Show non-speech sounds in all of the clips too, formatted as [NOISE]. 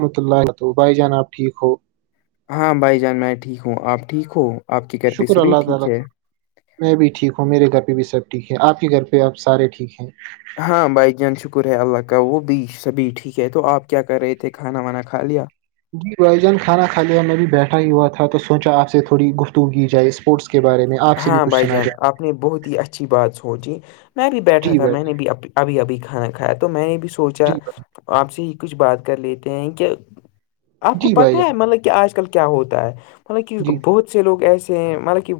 رحمت اللہاتب بائی جان آ ٹھیک ہو ہاں بھائی جان میں ٹھیک ہوں آپ ٹھیک ہو آپ کے گھر پہ شکر سبھی اللہ ٹھیک تعالی ہے میں بھی ٹھیک ہوں میرے گھر پہ بھی سب ٹھیک ہے آ کے گھر پہ اب سارے ٹھیک ہیں ہاں بھائی جان شکر ہے اللہ کا وہ بھی سبھی ٹھیک ہے تو آپ کیا کر رہے تھے کھانا وانا کھا لیا جی بائی جان کھانا کھایا میں بھی بیٹھا ہی ہوا تھا تو سوچا آپ سے تھوڑی گفتگ کی جائے اسپورٹس کے بارے میں آپ سے بھی ہاں کچھ بھائی سنا جان جائے آپ نے بہت ہی اچھی بات سوچی میں بھی بیٹھا جی تھا بھائی میں جان نے بھی ابھی ابھی کھانا کھایا تو میں نے بھی سوچا جی بھائی آپ سے ہی کچھ بات کر لیتے ہیں کہ آپ کو جی بھائی پتا جان ہے مطلب کہ آج کل کیا ہوتا ہے مطلب کہ جی بہت سے لوگ ایسے ہیں مطلب کہ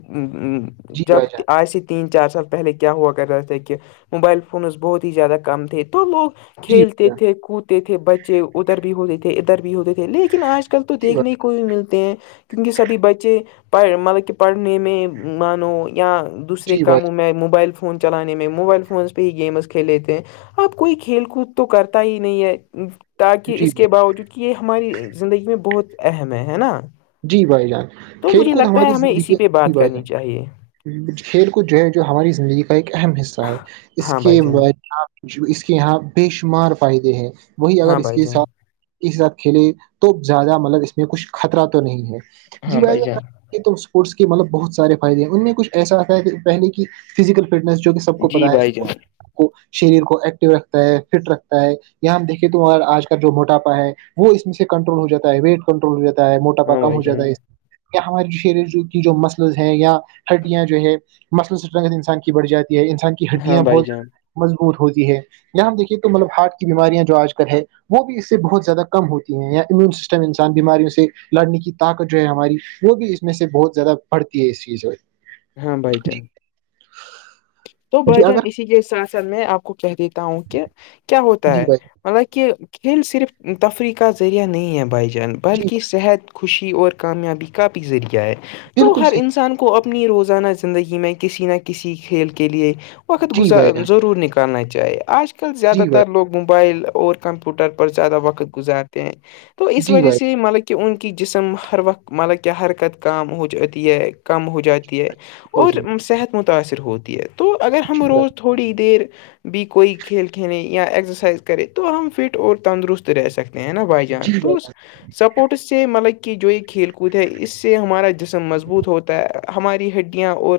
جی جب بھائی جان آس تین چار سال پہلے کیا ہوا کر رہتے تھے کہ موبائل فونز بہت ہی زیادہ کم تھے تو لوگ جی بھائی کھیلتے جان تھے کودتے تھے بچے ادھر بھی ہوتے تھے ادھر بھی ہو تھ لیکن آج کل تو دیکھنے کو بھی ملتے ہیں کیونکہ سبھی بچے پڑھ مطلب کہ پڑھنے میں موو یا دوسرے جی بھائی جی بھائی جان کاموں میں موبائ فون چلانے م میں موبائل فونز پہ یہ گیمز کھیلے تھے اب کوئی کھیل کود تو کرتا ہی نہیں ہے تاکہ جی اس کے بھائی باوجود کہ یہ ہماری زندگی میں بہت اہم ہے ہے نا جی بھائی جال تو کھیل مجھے کود لگتا ہے ہماری ہمیں اسی زندگیھی پہ بات کرنی چاہیے کھیل کود جو ہے جو ہماری زندگی کا ایک اہم حصہ ہے اس ہاں بھائی کے جان اس کے یہاں بے شمار فائدے ہیں وہی اگر ہاں اس بھائی کے جان ساتھ اس سات کھیلے تو زیادہ مطلب اس میں کچھ خطرہ تو نہیں ہے جی ہاں بھائی جان یہ تم اسپورٹس کے مطلب بہت سارے فائد ہیں ان میں کچھ ایسا آتا ہے کہ پہلے فزیکل فٹنس جو کہ سب کو جی پتا بھائی جان ہے شریر کو ایکٹو رکھتا ہے فٹ رکھتا ہے یہاں ہم دیکھے تو آج کل جو موٹاپا ہے وہ اس میں سے کنٹرول ہو جاتا ہے ویٹ کنٹرول ہو جا ہے م پا ہاں کم ہو بھائی جان جاتا ہے ہماریے شری کی جو مسلز ہیں یا ہڈیاں جو ہے مسلٹرنگھ انسان کی بڑھ جاتی ہے انسان کی ہاں ہڈیاں بھائی بہت جان مضبوط ہوتی ہے یہاں ہم دیکھیے تو مطلب ہارٹ کی بیماریاں جو آج کل ہے وہ بھی اس سے بہت زیادہ کم ہوتی ہیں یا امیون سسٹم انسان بیماریوں سے لڑنے کی طاقت جو ہے ہماری وہ بھی اس میں سے بہت زیادہ بڑھتی ہے اس چیز میں ہاں بھائی جان تو بھائی جی جان اگر اسی کے ساتھ ساتھ میں آپ کو کہ دیتا ہوں کہ کیا ہوتا جی ہے بھائی مطلب کہ کھیل صرف تفریح کا ذریعہ نہیں ہے بھائی جان جی بلکہ بھائی صحت خوشی اور کامیابی کا بھی ذریعہ ہے تو بالکل ہر صحیح انسان کو کو اپنی روزانہ زندگی میں کسی نہ کسی کھیل کے لئے وقت جی گزار بھائی جان ضرور نکال کرنا چاہیے آج کل زیادہ جی تر بھائی لوگ موبائل اور کمپیوٹر پر زیادہ وقت گزارتے ہیں تو اس جی وجہ بھائی سے یہ ملک کہ ان کی جسم ہر وقت مطلب کہ حرکت کام ہو ج ہے کم ہو جاتی ہے بالکل صحیح اور صحت متاأثر ہوتی ہے تو اگر ہم جی بھائی روز تھوڑی دیر بھی کوئی کھیل کھیلیں یا ایکسرسائز کرے تو ہم فٹ اور تندرست رہ سکتے ہیں نا بھائی جی جان تووس جان [INAUDIBLE] سپورٹس سے ملک کی جو یہ کھیل کود ہے اس سے ہمارا جسم مضبوط ہوتا ہے ہماری ہڈیاں اور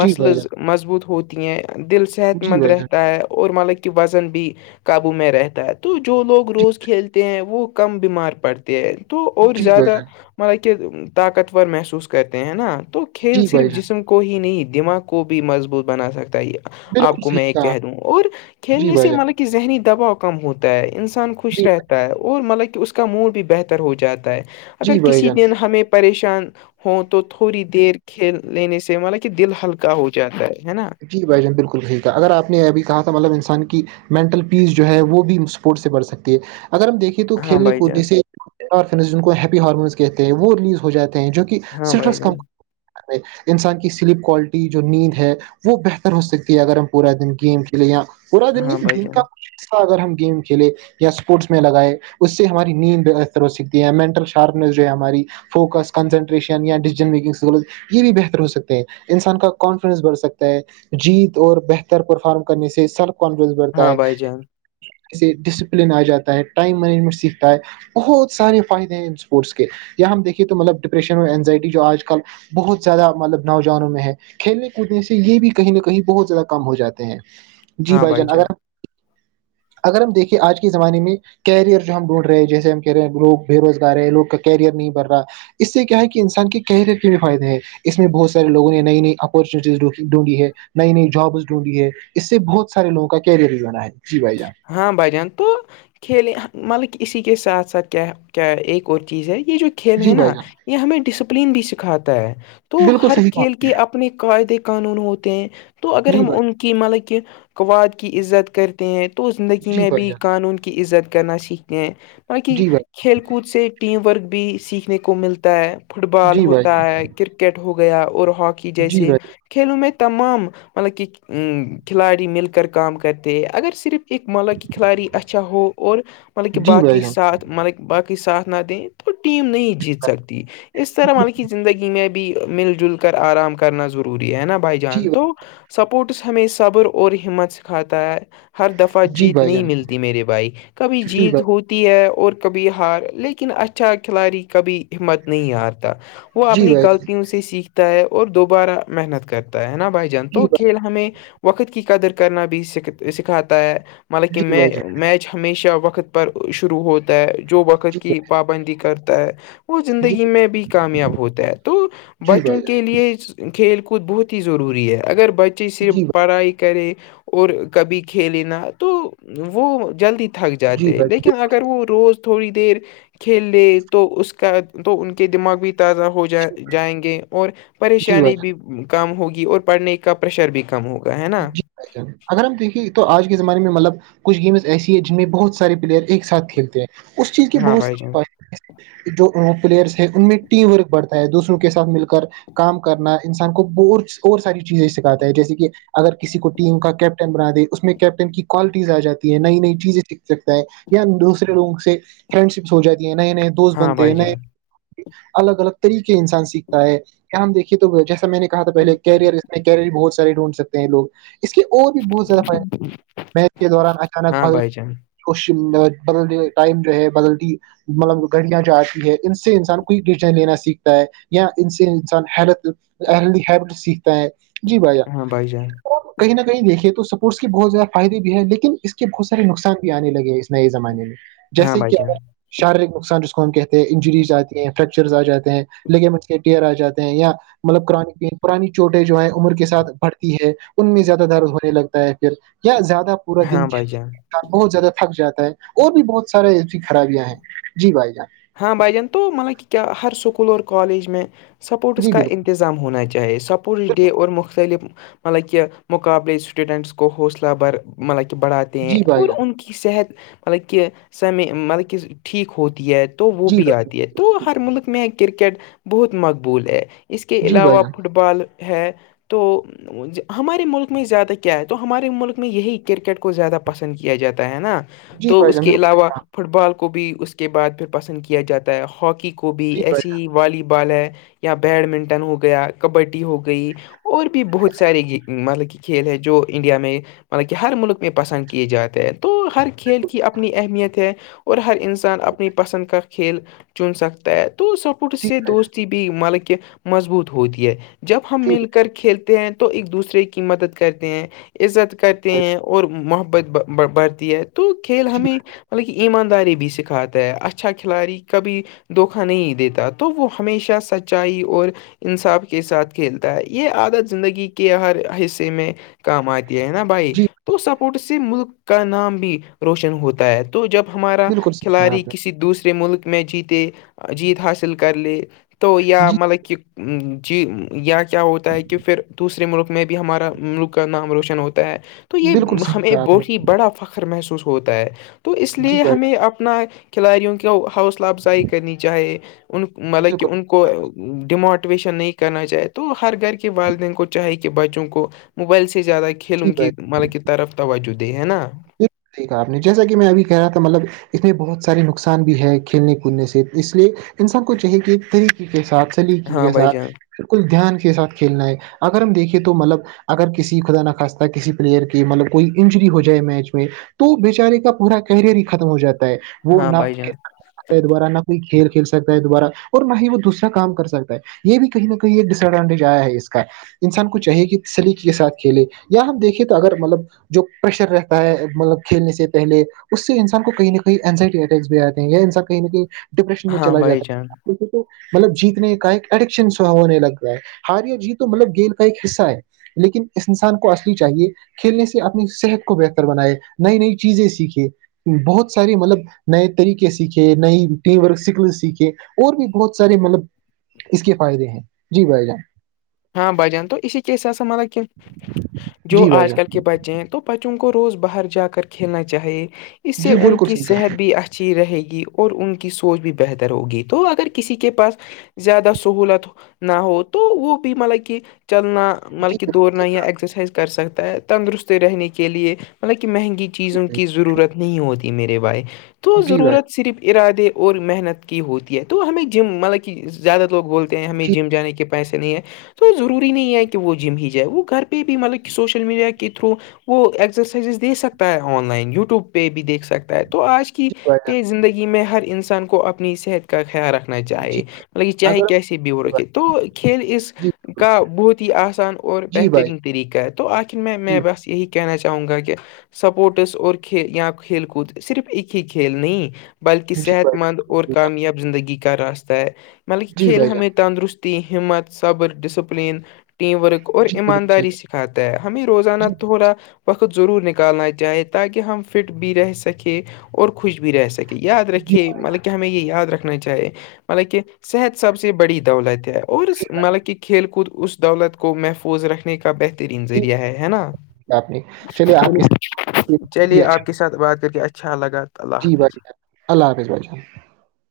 جی بھائی جان مضبوط ہوتی ہیں دل صحت جی مند بھائی جان رہتا ہے اور مطلب وزن بھی قابو میں رہتا ہے تو جو لوگ جی روز کھیلتے ہیں وہ کم بیمار پڑتے تو اور جی بھائی زیادہ جان مطلب کہ طاقتور محسوس کرتے ہیں نا تو کھیل جی صرف بھائی جان جسم کو ہی نہیں دماغ کو بھی مضبوط بنا سکتا ہے یہ آپ بالکل کو میں صحیح یہ کہا آپ۔ کہہ دوں اور جی کھیلنے بھائی سے جان مطلب کہ ذہنی دباؤ کم ہوتا ہے ان سب ان خوش جی رہتا ہے اور مطلب کہ اس کا موڈ بھی بہتر ہو جاتا ہے اگر جی بھائی کسی جان دن ہمیں پریشان ہوں تو تھوڑی دیر کھیل لینے سے مطل کہ دل ہلکا ہو جاتا ہے نا جی بھائی جان بالکل صحیک تھا اگر آپ نے ابھی کہا تھا مطلب انسان کی مینٹل پیس جو ہے وہ بھی اسپورٹس سے بڑھ سکتی ہے اگر ہم دیکھیں تو ہاں کھیلنے بھائی کودنے جان سے آرفنس جن کو ہیپی ہارمونس کہتے ہیں وہ ریلیز ہو جاتے ہیں جو ہاں بھائی سٹرس کم جان کر میں انسان کی سلیپ کوالٹی جو نیند ہے وہ بہتر ہو سکتی ہے اگر ہم پورا دن گیم کھیلیں یا پورا دن ہاں نہیں بھائی دن کا جان ا اگر ہم گیم کھیلے یا اسپورٹس میں لگائے اس سے ہماری نیند طرح سیکھتی ہیں مینٹل شارپنیس جو ہے ہماری فوکس کنسنٹریشنیا ڈن میکنگ سے یہ بھی بہتر ہو سکتے ہیں انسان کا کانفیڈینس بڑھکتا ہے جیت اور بہتر پرفارم کرنے سے سیلف کانفیڈنس بڑھتا ہاں ہے بھائی جان جسے ڈسپلن آ جاتا ہے ٹائم مینجمنٹ سیکھتا ہے بہت سارے فائدے ہیں ان اسپورٹس کے یا ہم دیکھیے تو مطلب ڈپریشن اور اینزائٹی جو آج کل بہت زیادہ مطلب نوجوانوں میں ہے کھیلنے کودنے سے یہ بھی کہیں نہ کہیں بہت زیادہ کم ہو جاتے ہیں جی بھائی جان اگر [INAUDIBLE] اگر ہم دیکھیں آج کے زمانے میں کیریئر جو ہم ڈونڈ رہے جیسے ہم کہہ رہے ہیںوگ بے روزگار ہے لوگ کا کیریئر نہیں بھر رہا اس سے کیا ہے کہ انسان کے کیریئر کے بھی فائدے ہے اس میں بہت سارے لووں نے نئی نئی اپورچونیٹیز رک ڈھونڈی ہے نئی نئی جابس ڈھونڈی ہے اس سے بہت سارے لگوں کا کیریئر بھی جانا ہے جی بھائی جان ہاں بھائی جان کھیلے مطلب اسی کے ساتھ ساتھ کیا کیا ایک اور چیز ہے یہ جو کھیل ہے جی بھائی نا جان یہ ہمیں ڈسپلین بھی سکھاتا ہے تو بالکل ہر صحیح کہا کھیل کے اپنے قاعدے قانون ہوتے ہیں تو اگر جی ہم بھائی ان کی مطلب کہ قواد کی عزت کرتے ہیں تو زندگی میں بھی جان قانون کی عزت کرن سے کی بقہ جی بھائی کھیل کود سے ٹیم ورک بھی سیکھنے کو ملتا ہے فٹ جان بال ہوتا جی ہے کرکٹ ہو گیا اور ہاکی جیسے بھائی کھیلوں میں تمام مطلب کہ کھلاڑی مل کر کام کرتے ہیں اگر صرف ایک مطلب کہ کھلاڑی اچھا ہو اور مطلب کہ جی بھائی باقی جان ساتھ مطلب باقی ساتھ نہ دیں تو ٹیم نہیں جیت سکتی اس طرح ملکی زندگی میںب بھی مل جل کر آرام کرنا ضروری ہے نا بھائی جان تو سپورٹس ہمیں صبر اور ہمت سکھاتا ہے ہر دفعہ جی جیت بھائی نہیں جان ملتی میرے بھائی کبھی جی جیت بھائی ہو تی ہے اور کبھی ہار لیکن اچھا کھلاڑی کبھی ہمت نہیں ہارتا وہ جی اپنی بھائی جان غلطیوں سے سیکھتا ہے اور دوبارہ محنت کرتا ہے نا بھائی جان تو جی بھائی کھیل ہمیں وقت کی قدر کرنا بھی س سکھاتا ہے مطلب کہ جی میں بھائی جان میچ ہمیشہ وقت پر شروع ہوتا ہے جو وقت کی پابندی کرتا ہے وہ زندگی میں بھی کامیاب ہوتا ہے تو جی بھائی جی بھائی بچوں جان کے لیے کھیل کود بہت ہی ضروری ہے اگر بچے صرف جی بھائی جی جی بھائی جان جی بھائی پڑھائی کرے اور کبھی کھیلینا تو وہ جلدی تھک جی جاتے بھائی لیکن بالکل اگر وہ روز تھوڑی دیر کھیل لے تو اس کا تو ان کے دماغ بھی تازہ ہو جائے صحیح، جائیں گے اور جی بھائی پریشانی بھی جان کم ہوگی اور پڑھنے کا پریشر بھی کم ہوگا ہے نا جی اگر ہم دیکھیں تو آج کے زمانے میں مطلب کچھ گیمز ایسی ہے جن میں بہت سارے پلیئر ایک ساتھ کھیلتے ہیں اس چیز کے ہاں بہت بھائی سے جان جو پلیئرس ہے ان میں ٹیم ورک بڑھتا ہے دوسروں کے ساتھ مل کر کام کرنا انسان کو ب اور ساری چیزیں سکھاتا ہے جیسے کہ اگر کسی کو ٹیم کا کیپٹن بنا دے اس میں کیپٹن کی کوالٹیز آ جاتی ہے نئی نئی چیزیں سیکھ سکتا ہے یا دوسرے لوگوں سے فرینڈ شپس ہو جاتی ہیں نئے نئے دوست ہاں بنتے ہیں بھائی نئے جان الگ الگ طریقے انسان سیکھتا ہے کیا ہم دیکھیے تو جیسا میں نے کہا تھا پہلے کیریئر کہہے بہت سارے ڈھونڈ سکتے ہیں لگ اس کے اور بھی بہت زیادہ فائدے ہیں میت کے دوران اچانک ہاں بھ بھائی جان کش بدلتی ٹائم جو ہے بدلتی مطلب گھڑیاں جو آتی ہے ان سے انسان کوئی ڈیزائن لینا سیکھتا ہے یا ان سے انسانل ہیل ہیٹ سیکھتا ہے جی بھیا ہاں بائی جان کہیں نہ کہیں دیکھیے تو سپورٹس کے بہت زیادہ فائدے بھی ہے لیکن اس کے بہت سارے نقصان بھی آنے لگے نئے زمانے میں ہاں جیسے بھائی کہ جان شاریرک نقصان جس کو ہم کہتے ہیں انجریز آتی ہیں فریکچرز آ جاتے ہیں لیکن مجھ کے آ جاتے ہیں یا مطلب پرانی پرانی چوٹے جو ہے عمر کے ساتھ ب ہے ان میں زیادہ درد ہونے لگتا ہے پھر یا زیادہ پورا دن ہاں بھائی جان کھیل بہت زیادہ پ تھک جاتا ہے اور بھی بہت سارے ایسی خرابیاں ہیں جی بھائی جان ہاں بھائی جان تو مطلب کہ کیا ہر سکول اور کالج میں سپورٹس جی کا بالکل انظ ہونا چاہے سپورٹس ڈے اور مختلف مطلب کہ مقابلے اسٹوڈنٹس کو حوصلہ بھر مطلب کہ بڑا ہیں جی بھائی اور جان ان کی صحت مطلب کہ سمے مطلب کہ ٹھیک ہوتی ہے تو وہ جی بھی بھائی جان آتی ہے تو ہر ملک میں کرکٹ بہت مقبول ہے اس کے جی بھائی علاوہ جان فٹ بال ہے تو ہمارے ملک میں زیادہ کیا ہے تو ہمارے ملک میں یہی کرکٹ کو زیادہ پسند کیا جاتا ہے نا تو اس کے علاوہ فٹ بال کو بھی اس کے بعد پھر پسند کیا جاتا ہے ہاکی کو کو بھی جی ایسی والی بال ہے یا بیڈمنٹن ہو گیا کبڈی ہو گئی اور بھی بہت سارے گیم مطلب کہ کھیل ہے جو انڈیا میں مطلب کہ ہر ملک میں پسند کیے جاتے ہیں تو ہر کھیل کی اپنی اہمیت ہے اور ہر انسان اپنی پسند کھیل چن سکتا ہے تو سپورٹ سے دوستی بھی مطلب کہ مضبوط ہوتی ہے جب ہم بھائی مل کر کھیلتے ہیں تو ایک دوسرے کی مدد کرتے ہیں عزت کرتے جان ہیں اور محبت بڑھتی ہے تو بالکل کھیل صحیح کہا جی بھائی جان جی بھائی جان جی بھائی جان جی بھائی- ہمیں مطلب کہ ایمانداری بھی سکھاتا ہے اچا اچھا کھلاڑی کبھی دھوکا نہیں دیتا تو وہ ہمیشہ سچائی اور انصاف کے ساتھ کھیلتا ہے یہ عادت زندگی کے ہر حصے میں کام آتی ہے نا بھائی جی تو سپورٹ سے ملک کا نام بھی روشن ہوتا ہے تو جب ہمارا بالکل صحیح کہا کھلاڑی آپ نے کسی دوسرے ملک میں جیتے جیت حاصل کر لے تو یا جی مطلب کہ جی یا کیا ہوتا ہے کہ پھر دوسرے ملک میں بھی ہمارا ملک کا نام روشن ہوتا ہے تو یہ بالکل صحیح ہمیں کہا آپ نے بہت ہی بڑا فخر محسوس ہوتا ہے تو اس جی لیے بھائی جان ہمیں اپنا کھلاڑیوں کے حاصلہ افزائی کرنی چاہے ان مطلب کہ بالکل ان کو ڈیموٹیویشن نہیں کرنا چاہائے تو ہر گھر کے والدین کو چاہے کہ بچوں کو موبائل سے زیادہ جی کھیلوں بھائی کی مطلب کی طرف توجہ دے ہے نا آپ نے جیسا کہ میں ابھی کہہ رہا تھا مطلب اس میں بہت سارے نقصان بھی ہے کھیلنے کودنے سے اس لیے انسان کو چاہیے کہ طریق کے ساتھ سلیقی ہاں کے بھائی ساتھ جان بالکل دھیان کے ساتھ کھیلنا ہے اگر ہم دیکھیں تو مطلب اگر کسی خدا نخواستہ کسی پلیئر کی مطلب کوئی انجری ہو جائے میچ میں میں تو بیےچارے کا پورا کیریئر ہی ختم ہو جاتا ہے وہ ہاں نہ بھائی جان دوارہ نہ کوئی کھیل کھیل سکتا ہے دوبارہ اور نہ ہی وہ دوسرا کام کر سکتا ہے یہ بھی کہیں نہ کہیں ایک ڈس ایڈوانٹیج آیا ہے اس کا انسان کو چاہیے کہ سلیقے کے ساتھ کھیلے یا ہم دیکھیں تو اگر مطلب جو پریشر رہ تا ہے مطلب کھیلنے سے پہلے اس سے انسان کو کہیں نہ کہیں اینزائٹی اٹیکس بھی آتے ہیں یا انسان کہیں نہ کہیں ڈپریشن میں ہاں چلا بھائی جاتا جان ہے دیکھے تو مطلب جیتنے کا ایک ایڈکشن سو ہونے لگ رہا ہے ہار یا جیت تو مطلب گیم کا ایک حصہ ہے لیکن اس انسان کو اصلی چاہیے کھیلنے سے اپنی صحت کو بہتر بنائے نئی نئی چیزیں سیکھیں بہت سارے مطلب نئے طریقے سیکھے نئی ٹیم ورک سکلز سیکھے اور بھی بہت سارے مطلب اس کے فائدے ہیں جی بھائی جان ہاں بجن تو اسی کے حس سا مطلب کہ جو جی بھائی آج جان کل کے بچے ہیں تو بچوں کو روز باہر جا کر کھیلنا چاہیے اس سے جی ان بالکل کی صحیح صحت کہا بھی اچھھیا اچھی رہے گی اور ان کی سوچ بھی بہتر ہوگی تو اگر کسی کے پاس زیادہ سہولت نہ ہو تو وہ مطلب کہ چلنا جی مطلب کہ بالکل دوڑنا یا ایکسرسائز کر سکتا ہے تندرست رہنے کے لیے مطلب کہ مہنگی چیزوں صحیح کی ضرورت نہیں ہوتی میرے بھائی تو جی بھائی ضرورت صرف ارادے اور محنت کی ہوتی ہے تو ہمیں جم مطلب کہ زیادہ لوگ بولتے ہیں ہمیں جی جم جانے کے پیسے نہیں ہیں تو ضروری نہیں ہے کہ وہ جم ہی جائے وہ گھر پہ بھی مطلب سوشل میڈیا کے تھرو وہ ایکسرسائزز دیک سکتا ہے آن لائن یوٹیوب پہ بھی دیکھ سکتا ہے تو آج کے کہ جی بھائی جان تیز زندگی میں ہر انسان کو اپنی صحت کا خیال رکھنا جی چاہیے مطلب یہ چاہے اگر کیسے بھی ہو رکھے تو کھیل اس جی بالکل کا بہت ہی آسان اور جی بھائی بہترین طریقہ ہے تو آخر میں جی میں بس یہی کہنا چاہوں گا کہ سپورٹس اور ک یا کھیل کود صرف ایک ہی کھیل نہیں بلکہ جی صحت بھائی مند اور جان کامیاب زندگی کا راستہ ہے مطلبکہ جی کھیل بھائی جان ہمیں تندرست تتی ہمت صبر ڈسپلن ٹیم ورک اور جی بالکل صحیح ایمانداری سکھاتا ہے ہمیں روزانہ جی تھوڑا وقت ضرور نکالنا چاہے تاکہ ہم فٹ بھی رہ سکیں اور خوش بھی رہ سکیں یاد جی رکھیے مطلب کہ ہمیں یہ یاد رکھنا چاہیے مطلب کہ صحت سب سے بڑی دولت ہے اور جی بھائی مطلب کہ کھیل کود اس دولت کو محفوظ رکھ کا بہترین جی ذریعہ ہے ہے نا آپ نے چلیے آپ کے ساتھ بہت ہی چلیے اچھا آپ کسی بات کر کے اچھا لگا اللہ جی حافظ بھائی اللہ حافظ بھائی جان